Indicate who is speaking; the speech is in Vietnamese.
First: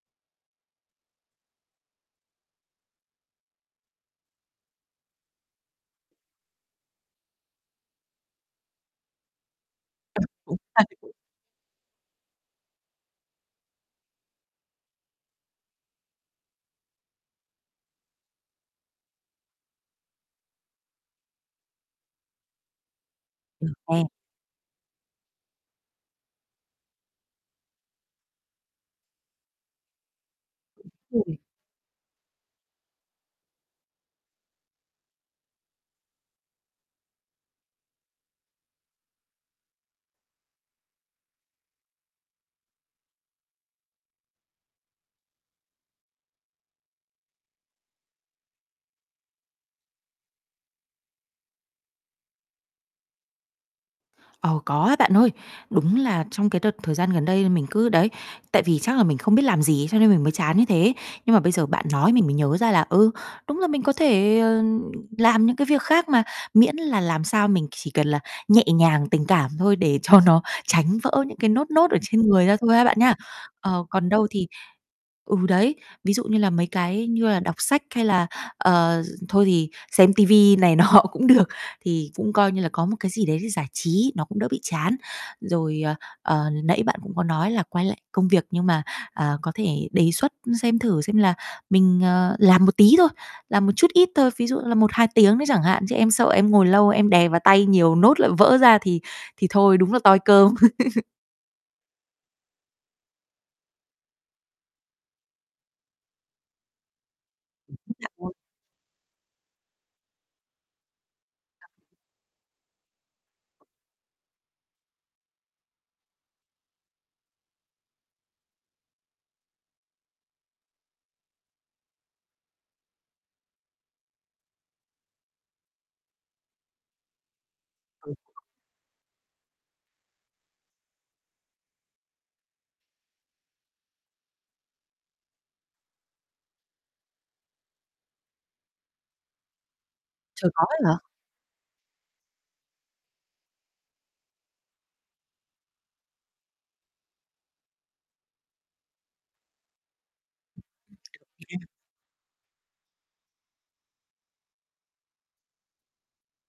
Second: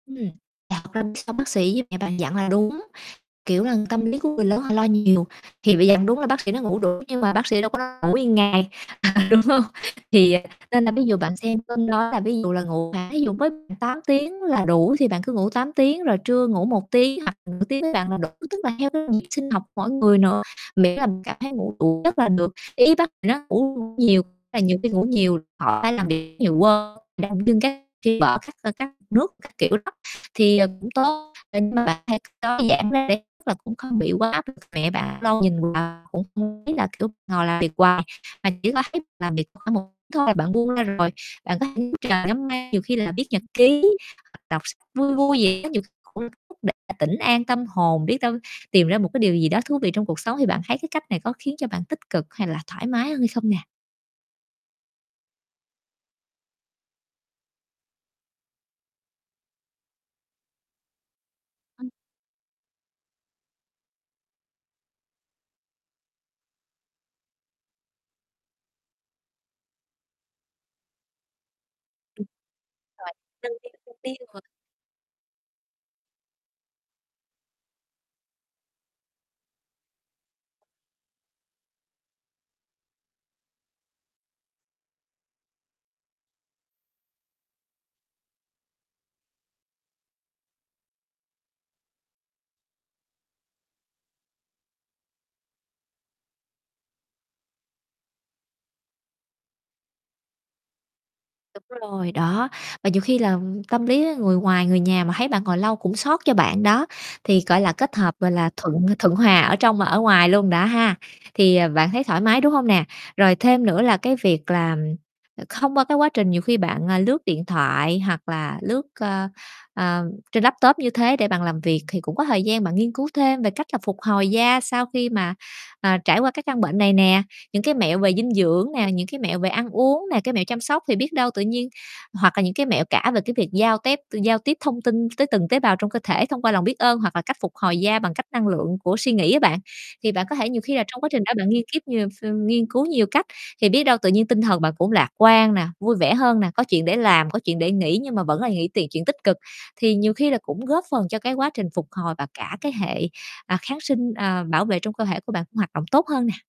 Speaker 1: Ừm, [unintelligible] bác sĩ với mẹ bạn dặn là đúng, kiểu là, tâm lý của người lớn họ lo nhiều thì phải dặn. Đúng là bác sĩ nói ngủ đủ nhưng mà bác sĩ đâu có nói ngủ nguyên ngày, à, đúng hông?
Speaker 2: Ừ,
Speaker 1: Thì, à,
Speaker 2: cũng a.
Speaker 1: nên là ví dụ bạn xem cân đo là ví dụ là ngủ, à, thí dụ mới 8 tiếng là đủ thì bạn cứ ngủ 8 tiếng rồi trưa ngủ 1 tiếng hoặc nửa tiếng với bạn là đủ, tức là theo cái nhịp sinh học mỗi người nữa, miễn là mình cảm thấy ngủ đủ giấc là được. Ý bác thì nó
Speaker 2: Ừ.
Speaker 1: ngủ
Speaker 2: À.
Speaker 1: nhiều, là nhiều khi ngủ nhiều, họ phải làm việc nhiều, quên [unintelligible] các [unintelligible] các nước, các kiểu đó, thì, ờ, cũng tốt,
Speaker 2: [unintelligible]
Speaker 1: [unintelligible] nó giảm [unintelligible] cũng không bị quá áp lực. Mẹ bạn lâu nhìn vào cũng không biết là, kiểu, ngồi làm việc hoài mà chỉ có thấy làm việc khoảng một chút thôi, bạn buông ra rồi, bạn có thể ngắm trời, ngắm mây, nhiều khi là viết nhật ký, hoặc đọc sách vui vui gì đó nhiều [unintelligible] để tĩnh an tâm hồn, biết đâu tìm ra một cái điều gì đó thú vị trong cuộc sống. Thì bạn thấy cái cách này có khiến cho bạn tích cực hay là thoải mái hơn hay không nè?
Speaker 2: Ờ, có á bạn ơi. Đúng là trong cái đợt thời gian gần đây mình cứ đấy, tại vì chắc là mình không biết làm gì cho nên mình mới chán như thế. Nhưng mà bây giờ bạn
Speaker 1: Ừm.
Speaker 2: nói mình mới nhớ ra là, ừ, đúng là mình có thể, ờ, làm những cái việc khác mà, miễn là làm sao mình chỉ cần là nhẹ nhàng, tình cảm thôi, để cho nó tránh vỡ những cái nốt nốt ở trên
Speaker 1: Đúng
Speaker 2: người ra thôi ha bạn
Speaker 1: rồi,
Speaker 2: nhá.
Speaker 1: lên tiếng
Speaker 2: Ờ,
Speaker 1: con
Speaker 2: còn
Speaker 1: tim
Speaker 2: đâu
Speaker 1: mình.
Speaker 2: thì ừ, đấy, ví dụ như là mấy cái như là đọc sách, hay là, ờ, thôi thì xem ti vi này nọ cũng được, thì cũng coi như là có một cái gì đấy để giải trí, nó cũng đỡ bị chán. Rồi, ờ, ờ, nãy bạn cũng có nói là quay lại công việc, nhưng mà, à, có thể đề xuất xem thử xem là mình, ờ, làm một tí thôi, làm một chút ít thôi, ví dụ là 1, 2 tiếng đấy chẳng hạn, chứ em sợ em ngồi lâu em đè vào tay nhiều, nốt lại vỡ ra thì thì thôi, đúng là toi cơm.
Speaker 1: Đúng rồi, đó, và nhiều khi là tâm lý người ngoài người nhà mà thấy bạn ngồi lâu cũng xót cho bạn đó, thì, gọi là, kết hợp, gọi
Speaker 2: [unintelligible]
Speaker 1: là, thuận thuận hòa ở trong và ở ngoài luôn đó ha, thì, ờ,
Speaker 2: [unintelligible]
Speaker 1: bạn thấy thoải mái, đúng hông nè? Rồi thêm nữa là cái việc là, không qua cái quá trình, nhiều khi bạn, à, lướt điện thoại hoặc là lướt, ơ, ờ trên laptop như thế để bạn làm việc, thì cũng có thời gian bạn nghiên cứu thêm về cách là phục hồi da sau khi mà, à, trải qua cái căn bệnh này nè, những cái mẹo
Speaker 2: Ừ.
Speaker 1: về dinh dưỡng nè, những cái mẹo về ăn uống nè, cái mẹo chăm sóc. Thì biết đâu tự nhiên hoặc là những cái mẹo cả về cái việc giao tép giao tiếp thông tin tới từng tế bào trong cơ thể thông qua lòng biết ơn hoặc là cách phục hồi da bằng cách năng lượng của suy nghĩ á bạn. Thì bạn có thể
Speaker 2: Trời,
Speaker 1: nhiều
Speaker 2: có
Speaker 1: khi
Speaker 2: ấy
Speaker 1: là trong
Speaker 2: hả?
Speaker 1: quá trình đó, bạn nghiên kiếp nhiều ph ưm, nghiên cứu nhiều cách, thì biết đâu tự nhiên tinh thần bạn cũng lạc quan nè, vui vẻ hơn nè, có chuyện để làm, có chuyện để nghĩ, nhưng mà vẫn là nghĩ tiện chuyện tích cực, thì nhiều khi là cũng góp phần cho cái quá trình
Speaker 2: [unintelligible]
Speaker 1: phục hồi và cả cái hệ, à, kháng sinh, à, bảo vệ trong cơ thể của bạn cũng hoạt động tốt hơn nè.